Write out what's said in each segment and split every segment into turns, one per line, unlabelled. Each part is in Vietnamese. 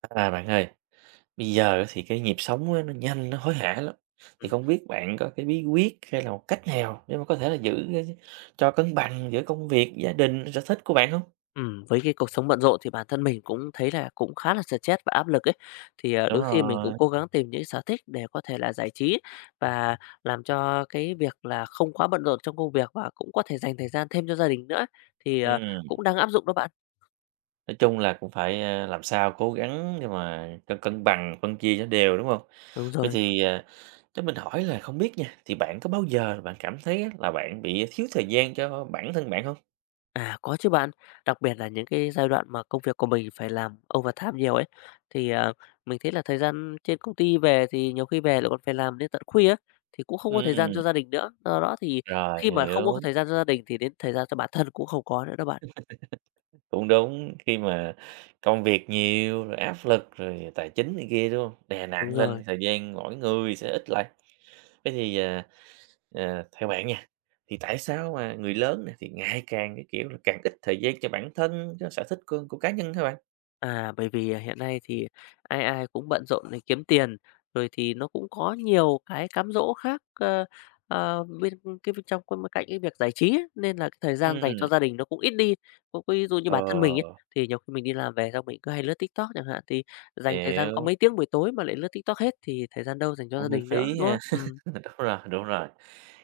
Bạn ơi, bây giờ thì cái nhịp sống á nó nhanh, nó hối hả lắm. Thì
Ừm,
không biết bạn có cái bí quyết hay là một cách nào để mà có thể là giữ cái cho cân bằng giữa công việc, gia đình, sở thích của bạn không?
với cái cuộc sống bận rộn thì bản thân mình cũng thấy là cũng khá là stress và áp lực ấy. Thì,
Đúng
đôi khi mình cũng
rồi.
cố gắng tìm những sở thích để có thể là giải trí và làm cho cái việc là không quá bận rộn trong công việc và cũng có thể dành thời gian thêm cho gia đình nữa, thì,
ừm,
cũng đang áp dụng đó bạn.
nói chung là cũng phải, làm sao cố gắng để mà cân cân bằng, phân chia cho đều, đúng không?
Đúng
Vậy
rồi.
thì, cho mình hỏi là không biết nha, thì bạn có bao giờ bạn cảm thấy á là bạn bị thiếu thời gian cho bản thân bạn không?
À, có chứ bạn. Đặc biệt là những cái giai đoạn mà công việc của mình phải làm overtime nhiều ấy, thì, mình thấy là thời gian trên công ty về thì nhiều khi về lại còn phải làm đến tận khuya ấy, thì cũng không có thời gian
Ừm,
cho gia đình nữa. Do đó thì
rồi,
khi mà không có
hiểu.
thời gian cho gia đình thì đến thời gian cho bản thân cũng không có nữa đó bạn.
Cũng đúng, khi mà công việc nhiều, rồi áp lực, rồi tài chính này kia, đúng hông? Đè
Đúng
nặng lên thì
rồi.
thời gian mỗi người sẽ ít lại. Thế thì, theo bạn nha, thì tại sao mà người lớn nè thì ngày càng, cái kiểu là, càng ít thời gian cho bản thân, cho sở thích của cá nhân hả bạn?
À, bởi vì, hiện nay thì ai ai cũng bận rộn để kiếm tiền, rồi thì nó cũng có nhiều cái cám dỗ khác, bên cái bên trong cái- bên cạnh cái việc giải trí ấy, nên là cái thời gian dành cho
Ừm,
gia đình nó cũng ít đi. Ví ví dụ như
ờ,
bản thân mình ấy, thì nhiều khi mình đi làm về xong mình cứ hay lướt TikTok chẳng hạn, thì dành thời gian có
hiểu,
mấy tiếng buổi tối mà lại lướt TikTok hết thì thời gian đâu dành cho gia
cũng hơi
đình nữa,
phí
đúng
ha.
không?
Đúng rồi, đúng rồi.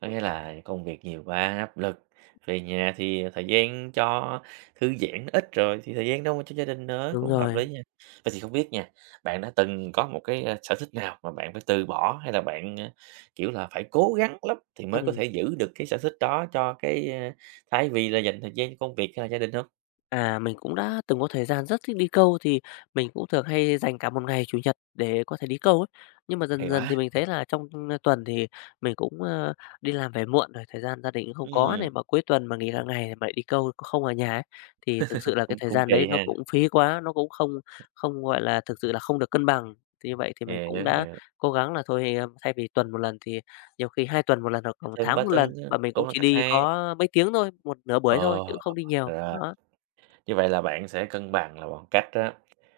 Có nghĩa là công việc nhiều quá, áp lực, về nhà thì thời gian cho thư giãn ít rồi thì thời gian đâu mà cho gia đình nữa,
Đúng
cũng hợp
rồi,
lý nha. Vậy thì không biết nha, bạn đã từng có một cái, sở thích nào mà bạn phải từ bỏ hay là bạn, kiểu là, phải cố gắng lắm thì mới có
ừm.
thể giữ được cái sở thích đó cho cái, thay vì là dành thời gian cho công việc hay là gia đình hông?
À, mình cũng đã từng có thời gian rất thích đi câu thì mình cũng thường hay dành cả một ngày Chủ nhật để có thể đi câu ấy. Nhưng mà
Hay
dần dần
quá!
thì mình thấy là trong tuần thì mình cũng, đi làm về muộn rồi, thời gian gia đình cũng không có
Ừm,
này, mà cuối tuần mà nghỉ cả ngày mà lại đi câu không ở nhà ấy, thì thực sự là cái
cũng
thời
cũng
gian đấy
kỳ
nó
ha.
cũng phí quá, nó cũng không không, gọi là, thực sự là không được cân bằng. Thì như vậy thì mình cũng
Hiểu,
đã
hiểu.
cố gắng là thôi, thay vì tuần một lần thì nhiều khi 2 tuần một lần hoặc là 1
Thân ba
tháng một
tinh
lần, và mình cũng
cũng là
chỉ
cách
đi
hay.
có mấy tiếng thôi, một nửa buổi thôi
Ồ,
chứ cũng không đi nhiều.
rồi.
Đó.
Như vậy là bạn sẽ cân bằng là bằng cách á,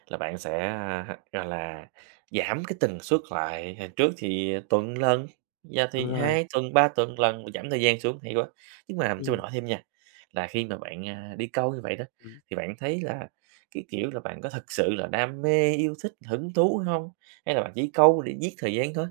là bạn sẽ, gọi là, giảm cái tần suất lại, hồi trước thì tuần lần, giờ
Đúng
thì
rồi,
2 tuần, 3 tuần lần, giảm thời gian xuống, hay quá. Nhưng mà cho mình
ừm,
hỏi thêm nha, là khi mà bạn, đi câu như vậy đó,
ừm.
thì bạn thấy là cái, kiểu là, bạn có thật sự là đam mê, yêu thích, hứng thú không? Hay là bạn chỉ câu để giết thời gian thôi?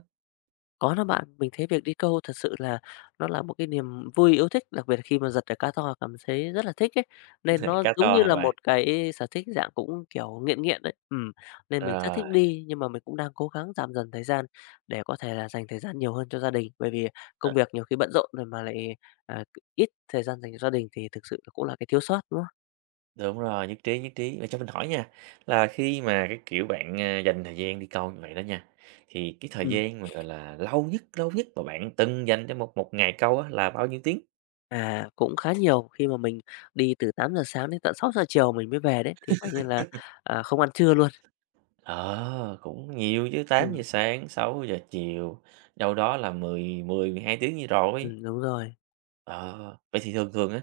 Có đó bạn, mình thấy việc đi câu thật sự là nó là một cái niềm vui yêu thích, đặc biệt là khi mà giật được cá to cảm thấy rất là thích ấy, nên nó
Cá
giống
to
như
hả
là
bạn?
một cái sở thích dạng cũng, kiểu, nghiện nghiện đấy. Nên mình rất thích
Rồi.
đi, nhưng mà mình cũng đang cố gắng giảm dần thời gian để có thể là dành thời gian nhiều hơn cho gia đình, bởi vì
Ờ.
công việc nhiều khi bận rộn rồi mà lại, à, ít thời gian dành cho gia đình thì thực sự là cũng là cái thiếu sót, đúng không?
Đúng rồi, nhất trí, nhất trí. Và cho mình hỏi nha, là khi mà, cái kiểu, bạn, dành thời gian đi câu như vậy đó nha, thì cái thời
Ừm.
gian mà, gọi là, lâu nhất mà bạn từng dành cho một một ngày câu á là bao nhiêu tiếng?
À, cũng khá nhiều, khi mà mình đi từ tám giờ sáng đến tận sáu giờ chiều mình mới về đấy, thì coi như là, không ăn trưa luôn.
Ờ, cũng nhiều chứ, tám giờ
Ừm,
sáng, 6 giờ chiều, đâu đó là mười mười mười hai tiếng như rồi.
đúng rồi,
Ờ, vậy thì thường thường á,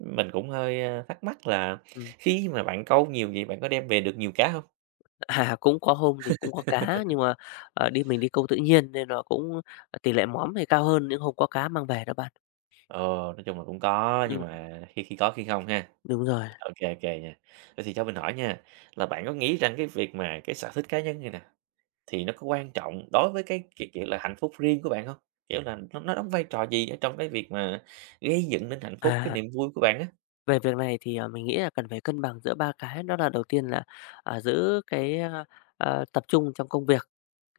mình cũng hơi, thắc mắc là
ừm.
khi mà bạn câu nhiều vậy, bạn có đem về được nhiều cá không?
À, cũng có hôm thì cũng có cá, nhưng mà, mình đi câu tự nhiên nên là cũng tỷ lệ móm thì cao hơn những hôm có cá mang về đó bạn.
Ờ, nói chung là cũng có, nhưng
Ừm,
mà khi khi có khi không ha.
đúng rồi,
OK, OK nha. Vậy thì cho mình hỏi nha, là bạn có nghĩ rằng cái việc mà cái sở thích cá nhân này nè, thì nó có quan trọng đối với cái, kiểu, kiểu là, hạnh phúc riêng của bạn không? Kiểu là, nó đóng vai trò gì ở trong cái việc mà gây dựng nên hạnh phúc, cái
à.
niềm vui của bạn á?
Về việc này thì, mình nghĩ là cần phải cân bằng giữa 3 cái, đó là đầu tiên là, giữ cái, tập trung trong công việc,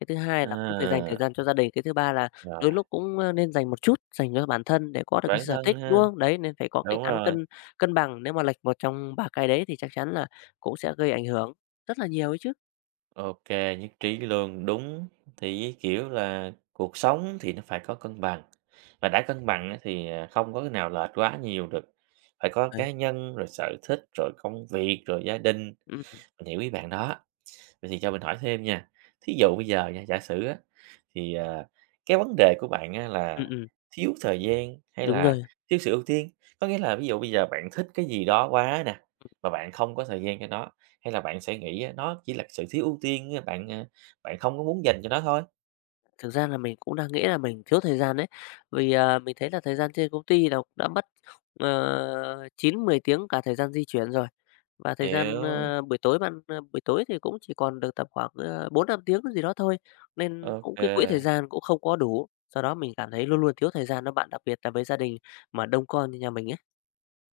cái thứ hai là cũng phải dành thời
À,
gian cho gia đình, cái thứ ba là
rồi,
đôi lúc cũng, nên dành một chút dành cho bản thân để có được cái
bản
sở
thân
thích, đúng
ha,
không? Đấy, nên phải có cái
đúng
cán
rồi,
cân cân bằng, nếu mà lệch một trong 3 cái đấy thì chắc chắn là cũng sẽ gây ảnh hưởng rất là nhiều ấy chứ.
OK nhất trí luôn, đúng. Thì, kiểu là, cuộc sống thì nó phải có cân bằng, và đã cân bằng á thì, không có cái nào lệch quá nhiều được, phải có
Đấy.
cá nhân, rồi sở thích, rồi công việc, rồi gia đình.
Ừm,
Mình hiểu ý bạn đó. Vậy thì cho mình hỏi thêm nha, thí dụ bây giờ nha, giả sử á, thì, cái vấn đề của bạn á
ừm,
là
ừm,
thiếu thời gian hay
đúng
là
rồi.
thiếu sự ưu tiên? Có nghĩa là ví dụ bây giờ bạn thích cái gì đó quá nè, mà bạn không có thời gian cho nó, hay là bạn sẽ nghĩ á nó chỉ là sự thiếu ưu tiên, á, bạn, bạn không có muốn dành cho nó thôi?
Thực ra là mình cũng đang nghĩ là mình thiếu thời gian đấy, vì, mình thấy là thời gian trên công ty là đã mất, 9-10 tiếng cả thời gian di chuyển rồi, và thời gian,
Hiểu,
ơ, buổi tối bạn ơ, buổi tối thì cũng chỉ còn được tầm khoảng, 4-5 tiếng gì đó thôi, nên cũng cái quỹ thời
ok.
gian cũng không có đủ. Do đó mình cảm thấy luôn luôn thiếu thời gian đó bạn, đặc biệt là với gia đình mà đông con như nhà mình ấy.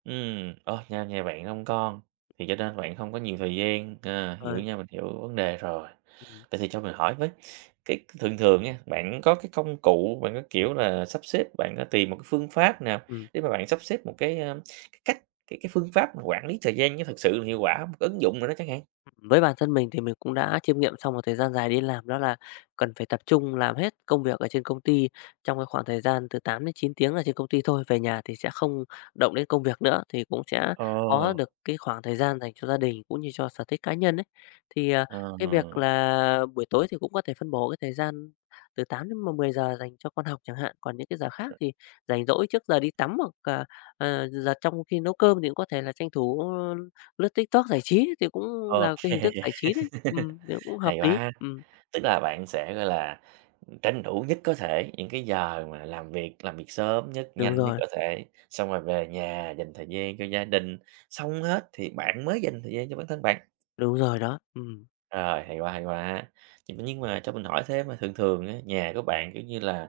Ơ, nhà nhà bạn đông con thì cho nên bạn không có nhiều thời gian, hiểu
Ờ,
nha, mình hiểu vấn đề rồi.
ừm,
Vậy thì cho mình hỏi với, cái thường thường nha, bạn có cái công cụ, bạn có, kiểu là, sắp xếp, bạn có tìm một cái phương pháp nào
ừm.
để mà bạn sắp xếp một cái, cái cách, cái phương pháp mà quản lý thời gian nó thực sự là hiệu quả hông? Một cái ứng dụng nào đó chẳng hạn?
Với bản thân mình thì mình cũng đã chiêm nghiệm sau một thời gian dài đi làm đó là cần phải tập trung làm hết công việc ở trên công ty trong cái khoảng thời gian từ 8 đến 9 tiếng ở trên công ty thôi, về nhà thì sẽ không động đến công việc nữa, thì cũng sẽ
Ờ,
có được cái khoảng thời gian dành cho gia đình cũng như cho sở thích cá nhân ấy. Thì,
ờ,
cái việc là buổi tối thì cũng có thể phân bổ cái thời gian từ 8 đến mười giờ dành cho con học chẳng hạn, còn những cái giờ khác thì rảnh rỗi trước giờ đi tắm hoặc, giờ trong khi nấu cơm thì cũng có thể là tranh thủ lướt TikTok giải trí thì cũng
ô
là cái
kê,
hình thức giải trí đấy, thì cũng hợp
hay
lý.
quá. Tức là bạn sẽ, gọi là, tranh thủ nhất có thể những cái giờ mà làm việc sớm nhất,
Đúng
nhanh nhất
rồi,
có thể, xong rồi về nhà dành thời gian cho gia đình, xong hết thì bạn mới dành thời gian cho bản thân bạn.
đúng rồi đó,
Rồi, hay quá, hay quá! Nhưng mà cho mình hỏi thêm mà thường thường á, nhà của bạn, kiểu như là,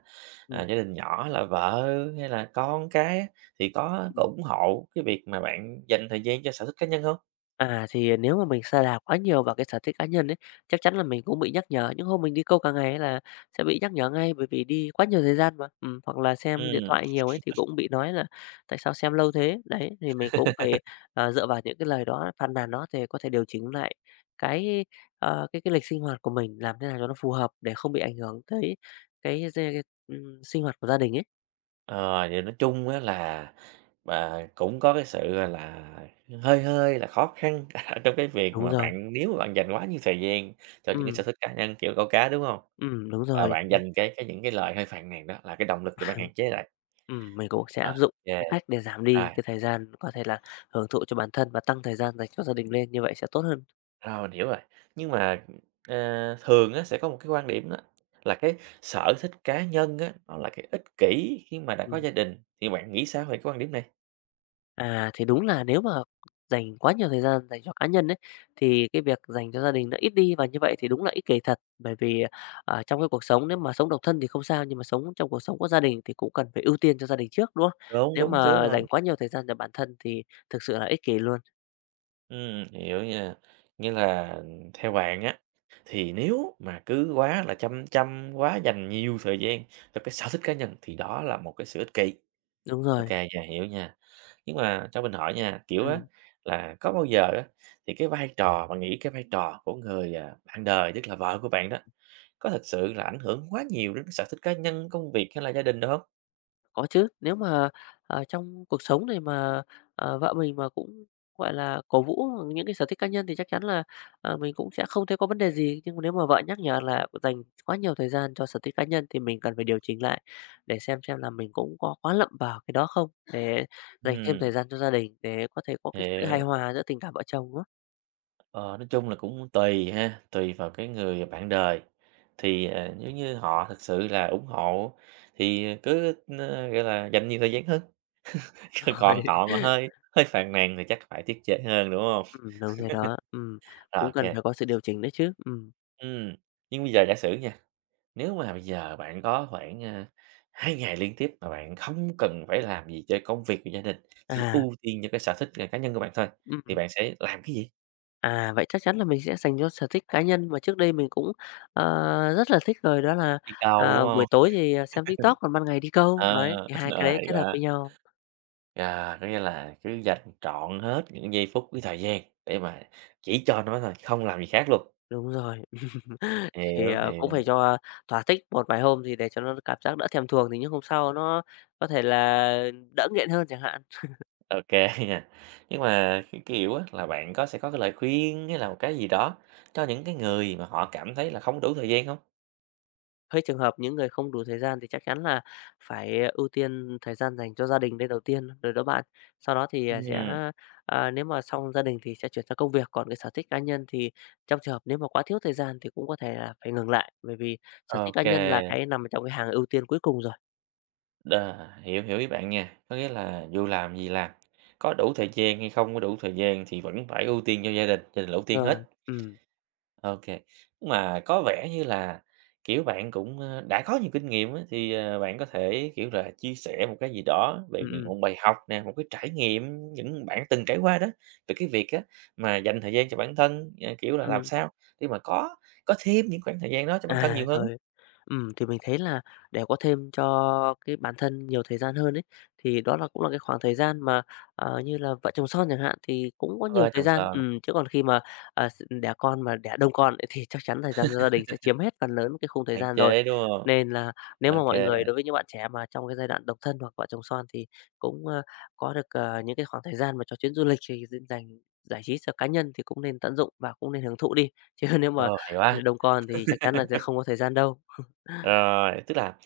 ừm,
gia đình nhỏ là vợ hay là con cái á, thì có
ừm.
ủng hộ cái việc mà bạn dành thời gian cho sở thích cá nhân không?
À, thì nếu mà mình sa đà quá nhiều vào cái sở thích cá nhân ấy, chắc chắn là mình cũng bị nhắc nhở. Những hôm mình đi câu cả ngày ấy là sẽ bị nhắc nhở ngay, bởi vì đi quá nhiều thời gian mà. Hoặc là xem điện thoại nhiều ấy thì cũng bị nói là "Tại sao xem lâu thế?" Đấy, thì mình cũng
Ừm.
phải, dựa vào những cái lời đó, phàn nàn đó thì có thể điều chỉnh lại cái, cái lịch sinh hoạt của mình, làm thế nào cho nó phù hợp để không bị ảnh hưởng tới cái d sinh hoạt của gia đình ấy.
Ờ, thì nói chung á là bà cũng có cái sự, gọi là, hơi hơi là khó khăn ở trong cái việc
Đúng
mà
rồi.
bạn nếu mà bạn dành quá nhiều thời gian cho những cái sở
Ừm,
thích cá nhân, kiểu, câu cá, đúng không?
đúng
Ờ,
rồi.
bạn dành cái những cái lời hơi phàn nàn đó là cái động lực để bạn hạn chế lại.
Mình cũng sẽ
Ờ,
áp dụng
ô
cái cách để giảm
rồi,
đi cái thời gian có thể là hưởng thụ cho bản thân và tăng thời gian dành cho gia đình lên, như vậy sẽ tốt hơn.
rồi, mình hiểu rồi. Nhưng mà, ờ, thường á sẽ có một cái quan điểm đó là cái sở thích cá nhân á, nó là cái ích kỷ khi mà đã có
Ừm,
gia đình, thì bạn nghĩ sao về cái quan điểm này?
thì đúng là nếu mà dành quá nhiều thời gian dành cho cá nhân ấy, thì cái việc dành cho gia đình nó ít đi và như vậy thì đúng là ích kỷ thật. Bởi vì, trong cái cuộc sống nếu mà sống độc thân thì không sao, nhưng mà sống trong cuộc sống có gia đình thì cũng cần phải ưu tiên cho gia đình trước, đúng không?
Đúng,
Nếu
đúng chứ,
mà
rồi.
dành quá nhiều thời gian cho bản thân thì thực sự là ích kỷ luôn.
Hiểu nha. Nghĩa là theo bạn á, thì nếu mà cứ quá là chăm chăm, quá dành nhiều thời gian cho cái sở thích cá nhân thì đó là một cái sự ích kỷ.
Đúng
Ô
rồi,
kê hiểu nha. Nhưng mà cho mình hỏi nha, kiểu á,
ừm.
là có bao giờ á, thì cái vai trò bạn nghĩ cái vai trò của người, bạn đời, tức là vợ của bạn đó, có thật sự là ảnh hưởng quá nhiều đến cái sở thích cá nhân, công việc hay là gia đình được không?
Có chứ, nếu mà, trong cuộc sống này mà, vợ mình mà cũng, gọi là, cổ vũ những cái sở thích cá nhân thì chắc chắn là, mình cũng sẽ không thấy có vấn đề gì. Nhưng mà nếu mà vợ nhắc nhở là dành quá nhiều thời gian cho sở thích cá nhân thì mình cần phải điều chỉnh lại để xem là mình cũng có quá lậm vào cái đó không, để dành thêm
Ừm,
thời gian cho gia đình, để có thể có cái sự hài
hiểu.
hòa giữa tình cảm vợ chồng đó.
Ờ, nói chung là cũng tùy ha, tùy vào cái người bạn đời. Thì, nếu như họ thực sự là ủng hộ thì cứ, gọi là, dành nhiều thời gian hơn, còn còn họ mà
Rồi,
hơi hơi phàn nàn thì chắc phải tiết chế hơn, đúng không?
đúng rồi đó,
Rồi,
cũng cần
ô
phải có sự điều chỉnh đấy chứ.
Ừm, nhưng bây giờ giả sử nha, nếu mà bây giờ bạn có khoảng, 2 ngày liên tiếp mà bạn không cần phải làm gì cho công việc và gia đình, chỉ
À,
ưu tiên cho cái sở thích, cá nhân của bạn thôi, thì
ừm.
bạn sẽ làm cái gì?
À, vậy chắc chắn là mình sẽ dành cho sở thích cá nhân mà trước đây mình cũng, rất là thích rồi, đó là,
Đi câu, đúng hông?
buổi tối thì, xem TikTok, còn ban ngày đi câu,
Ờ,
đấy, thì hai cái đấy
hay
kết hợp
quá.
với nhau.
À, có nghĩa là cứ dành trọn hết những giây phút với thời gian để mà chỉ cho nó thôi, không làm gì khác luôn.
Đúng rồi. Thì,
Hiểu,
cũng
hiểu,
phải cho thỏa thích một vài hôm thì để cho nó cảm giác đỡ thèm thuồng thì những hôm sau nó có thể là đỡ nghiện hơn chẳng hạn.
ok kê nha. Nhưng mà, cái kiểu á, là bạn có sẽ có cái lời khuyên hay là một cái gì đó cho những cái người mà họ cảm thấy là không đủ thời gian hông?
Với trường hợp những người không đủ thời gian thì chắc chắn là phải ưu tiên thời gian dành cho gia đình lên đầu tiên rồi đó bạn. Sau đó thì, sẽ
Ừm,
nếu mà xong gia đình thì sẽ chuyển sang công việc, còn cái sở thích cá nhân thì trong trường hợp nếu mà quá thiếu thời gian thì cũng có thể là phải ngừng lại, bởi vì sở thích cá nhân là
ô
cái nằm trong cái hàng ưu tiên cuối cùng rồi.
đờ, hiểu, hiểu ý bạn nha. Có nghĩa là dù làm gì làm, có đủ thời gian hay không có đủ thời gian thì vẫn phải ưu tiên cho gia đình là ưu tiên hết.
Rồi, ừ
OK. Mà có vẻ như là, kiểu, bạn cũng, đã có nhiều kinh nghiệm á, thì, bạn có thể, kiểu là, chia sẻ một cái gì đó
ừ
về những-
ừm,
một bài học nè, một cái trải nghiệm những bạn từng trải qua đó, về cái việc á, mà dành thời gian cho bản thân, kiểu là, làm
ừm.
sao để mà có thêm những khoảng thời gian đó cho bản thân
À,
nhiều hơn á.
rồi. Thì mình thấy là để có thêm cho cái bản thân nhiều thời gian hơn ấy, thì đó là cũng là cái khoảng thời gian mà, như là vợ chồng son chẳng hạn, thì cũng có nhiều
Vơ
thời
trồng
gian.
sờ,
Chứ còn khi mà, s đẻ con mà đẻ đông con ấy thì chắc chắn thời gian cho gia đình sẽ chiếm hết phần lớn cái khung thời
hạn
gian rồi.
chế, đúng không?
Nên là nếu mà mọi
OK.
người đối với những bạn trẻ mà trong cái giai đoạn độc thân hoặc vợ chồng son thì cũng, có được, những cái khoảng thời gian mà cho chuyến du lịch thì dành giải trí cho cá nhân thì cũng nên tận dụng và cũng nên hưởng thụ đi. Chứ nếu mà
Ồ, hay quá!
đông con thì chắc chắn là sẽ không có thời gian đâu.
Rồi, tức là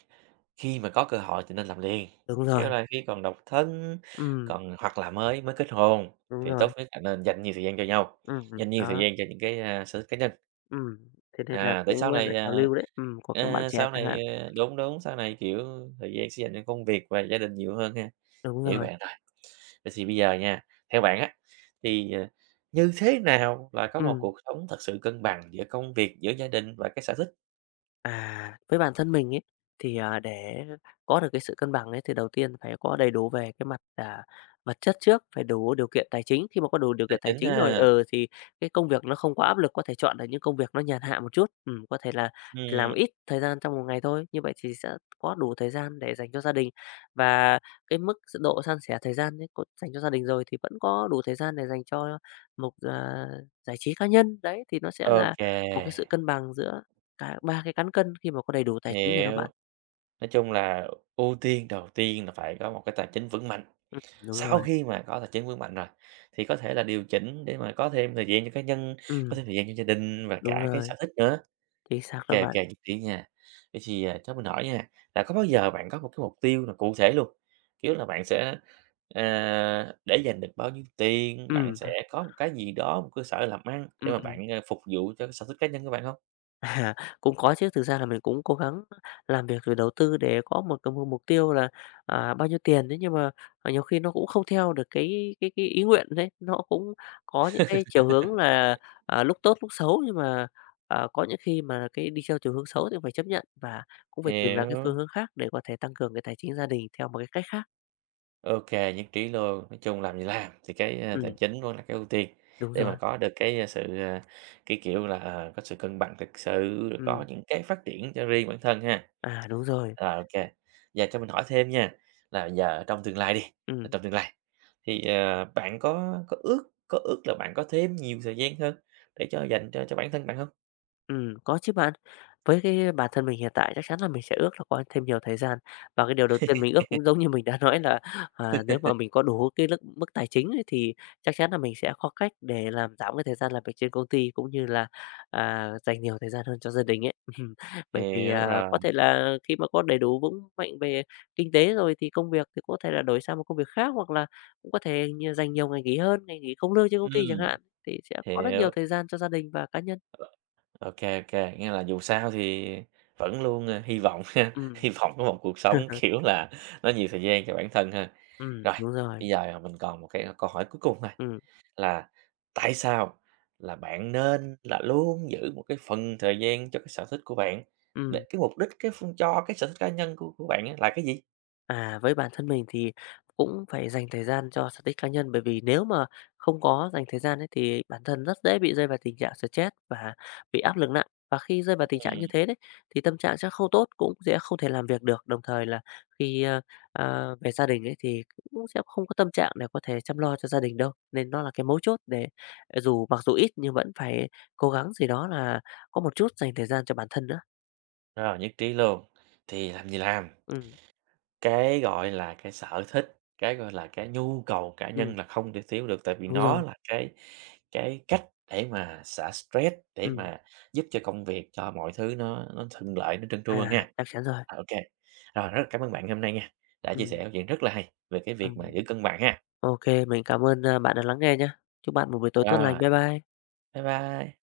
khi mà có cơ hội thì nên làm liền,
Đúng rồi,
kiểu là, khi còn độc thân,
ừm,
còn hoặc là mới mới kết hôn
đúng
thì tốt
rồi,
nhất là nên dành nhiều thời gian cho nhau, dành nhiều thời
đó,
gian cho những cái, sở thích cá nhân.
ừm, thế nên là
À, để
cũng,
sau
là
này,
trào lưu đấy, của các bạn trẻ
sau
chẳng hạn.
này, ờ đúng, đúng, sau này, kiểu, thời gian sẽ dành cho công việc và gia đình nhiều hơn ha.
Đúng
Hiểu
rồi,
bạn rồi. Vậy thì bây giờ nha, theo bạn á, thì, như thế nào là có một
ừm.
cuộc sống thật sự cân bằng giữa công việc, giữa gia đình và cái sở thích
À, với bản thân mình ấy, thì, để có được cái sự cân bằng ấy, thì đầu tiên phải có đầy đủ về cái mặt, vật chất trước, phải đủ điều kiện tài chính. Khi mà có đủ điều
là
kiện tài
chính
chính rồi,
ha?
ờ thì cái công việc nó không quá áp lực, có thể chọn được những công việc nó nhàn hạ một chút. Có thể là làm
Ừm,
ít thời gian trong một ngày thôi, như vậy thì sẽ có đủ thời gian để dành cho gia đình. Và cái mức s độ san sẻ thời gian ấy có dành cho gia đình rồi thì vẫn có đủ thời gian để dành cho một giải trí cá nhân. Đấy, thì nó sẽ
ô
là
kê,
một cái sự cân bằng giữa cả 3 cái cán cân khi mà có đầy đủ tài chính rồi đó
hiểu.
bạn.
Nói chung là ưu tiên đầu tiên là phải có một cái tài chính vững mạnh.
Ừm, đúng
Sau
rồi,
khi mà có tài chính vững mạnh rồi, thì có thể là điều chỉnh để mà có thêm thời gian cho cá nhân, có
ừm,
thêm thời gian cho gia đình và
đúng
cả cái sở
rồi,
thích nữa.
chính xác
Ô
đó
kê,
bạn.
ô nhất trí nha. Vậy thì, cho mình hỏi nha, là có bao giờ bạn có một cái mục tiêu là cụ thể luôn, kiểu là, bạn sẽ, ờ, để dành được bao nhiêu tiền, bạn
Ừm,
sẽ có một cái gì đó, một cơ sở làm ăn để
ừm,
mà
ừm.
bạn, phục vụ cho cái sở thích cá nhân của bạn không?
À, cũng có chứ, thực ra là mình cũng cố gắng làm việc rồi đầu tư để có một cái mục mục tiêu là, bao nhiêu tiền đấy, nhưng mà, nhiều khi nó cũng không theo được cái ý nguyện đấy, nó cũng có những cái chiều hướng là, lúc tốt lúc xấu, nhưng mà, có những khi mà cái đi theo chiều hướng xấu thì cũng phải chấp nhận và cũng phải tìm ra cái
Hiểu.
phương hướng khác để có thể tăng cường cái tài chính gia đình theo một cái cách khác.
OK, nhất trí luôn. Nói chung làm gì làm thì cái, tài
Ừm,
chính vẫn là cái ưu tiên
đúng
để
rồi,
mà có được cái, sự, cái kiểu là, có sự cân bằng thực sự, rồi có
ừm.
những cái phát triển cho riêng bản thân ha.
À, đúng rồi.
Rồi, OK. Giờ cho mình hỏi thêm nha, là giờ trong tương lai đi, là
Ừ.
trong tương lai thì, bạn có ước ước là bạn có thêm nhiều thời gian hơn để cho dành cho bản thân bạn không?
Có chứ bạn. Với cái bản thân mình hiện tại chắc chắn là mình sẽ ước là có thêm nhiều thời gian. Và cái điều đầu tiên mình ước cũng giống như mình đã nói là, nếu mà mình có đủ cái mức mức tài chính ấy thì chắc chắn là mình sẽ có cách để làm giảm cái thời gian làm việc trên công ty, cũng như là, dành nhiều thời gian hơn cho gia đình ấy. Bởi vì,
Hiểu rồi,
có thể là khi mà có đầy đủ vững mạnh về kinh tế rồi thì công việc thì có thể là đổi sang một công việc khác, hoặc là cũng có thể dành nhiều ngày nghỉ hơn, ngày nghỉ không lương trên công ty chẳng
ừm,
hạn, thì sẽ có rất nhiều
hiểu.
thời gian cho gia đình và cá nhân.
OK, OK, nghĩa là dù sao thì vẫn luôn, hy vọng ha,
Ừm.
hy vọng có một cuộc sống, kiểu là, nó nhiều thời gian cho bản thân ha. Rồi,
Đúng
bây
rồi.
giờ, mình còn một cái câu hỏi cuối cùng thôi,
Ừm,
là tại sao là bạn nên là luôn giữ một cái phần thời gian cho cái sở thích của bạn,
ừm.
để cái mục đích cái phương cho cái sở thích cá nhân của bạn á là cái gì?
À, với bản thân mình thì cũng phải dành thời gian cho sở thích cá nhân, bởi vì nếu mà không có dành thời gian ấy thì bản thân rất dễ bị rơi vào tình trạng stress và bị áp lực nặng. Và khi rơi vào tình trạng như
Ừm,
thế đấy, thì tâm trạng sẽ không tốt, cũng sẽ không thể làm việc được. Đồng thời là khi, về gia đình ấy thì cũng sẽ không có tâm trạng để có thể chăm lo cho gia đình đâu. Nên nó là cái mấu chốt để dù mặc dù ít nhưng vẫn phải cố gắng gì đó là có một chút dành thời gian cho bản thân nữa.
rồi, nhất trí luôn, thì làm gì làm.
Ừm,
Cái, gọi là, cái sở thích, cái, gọi là, cái nhu cầu cá
ừm,
nhân là không thể thiếu được, tại vì
đúng
nó
rồi.
là cái cách để mà xả stress, để
Ừm,
mà giúp cho công việc, cho mọi thứ nó thuận lợi, nó trơn tru hơn
à,
ha.
chắc chắn rồi.
À, ô rồi rất là cảm ơn bạn hôm nay nha, đã chia sẻ
Ừm,
câu chuyện rất là hay về cái việc mà giữ
ừm.
cân bằng ha.
Ô kê, mình cảm ơn, bạn đã lắng nghe nhá. Chúc bạn một buổi tối tốt lành.
Rồi,
Bye bye.
bye bye.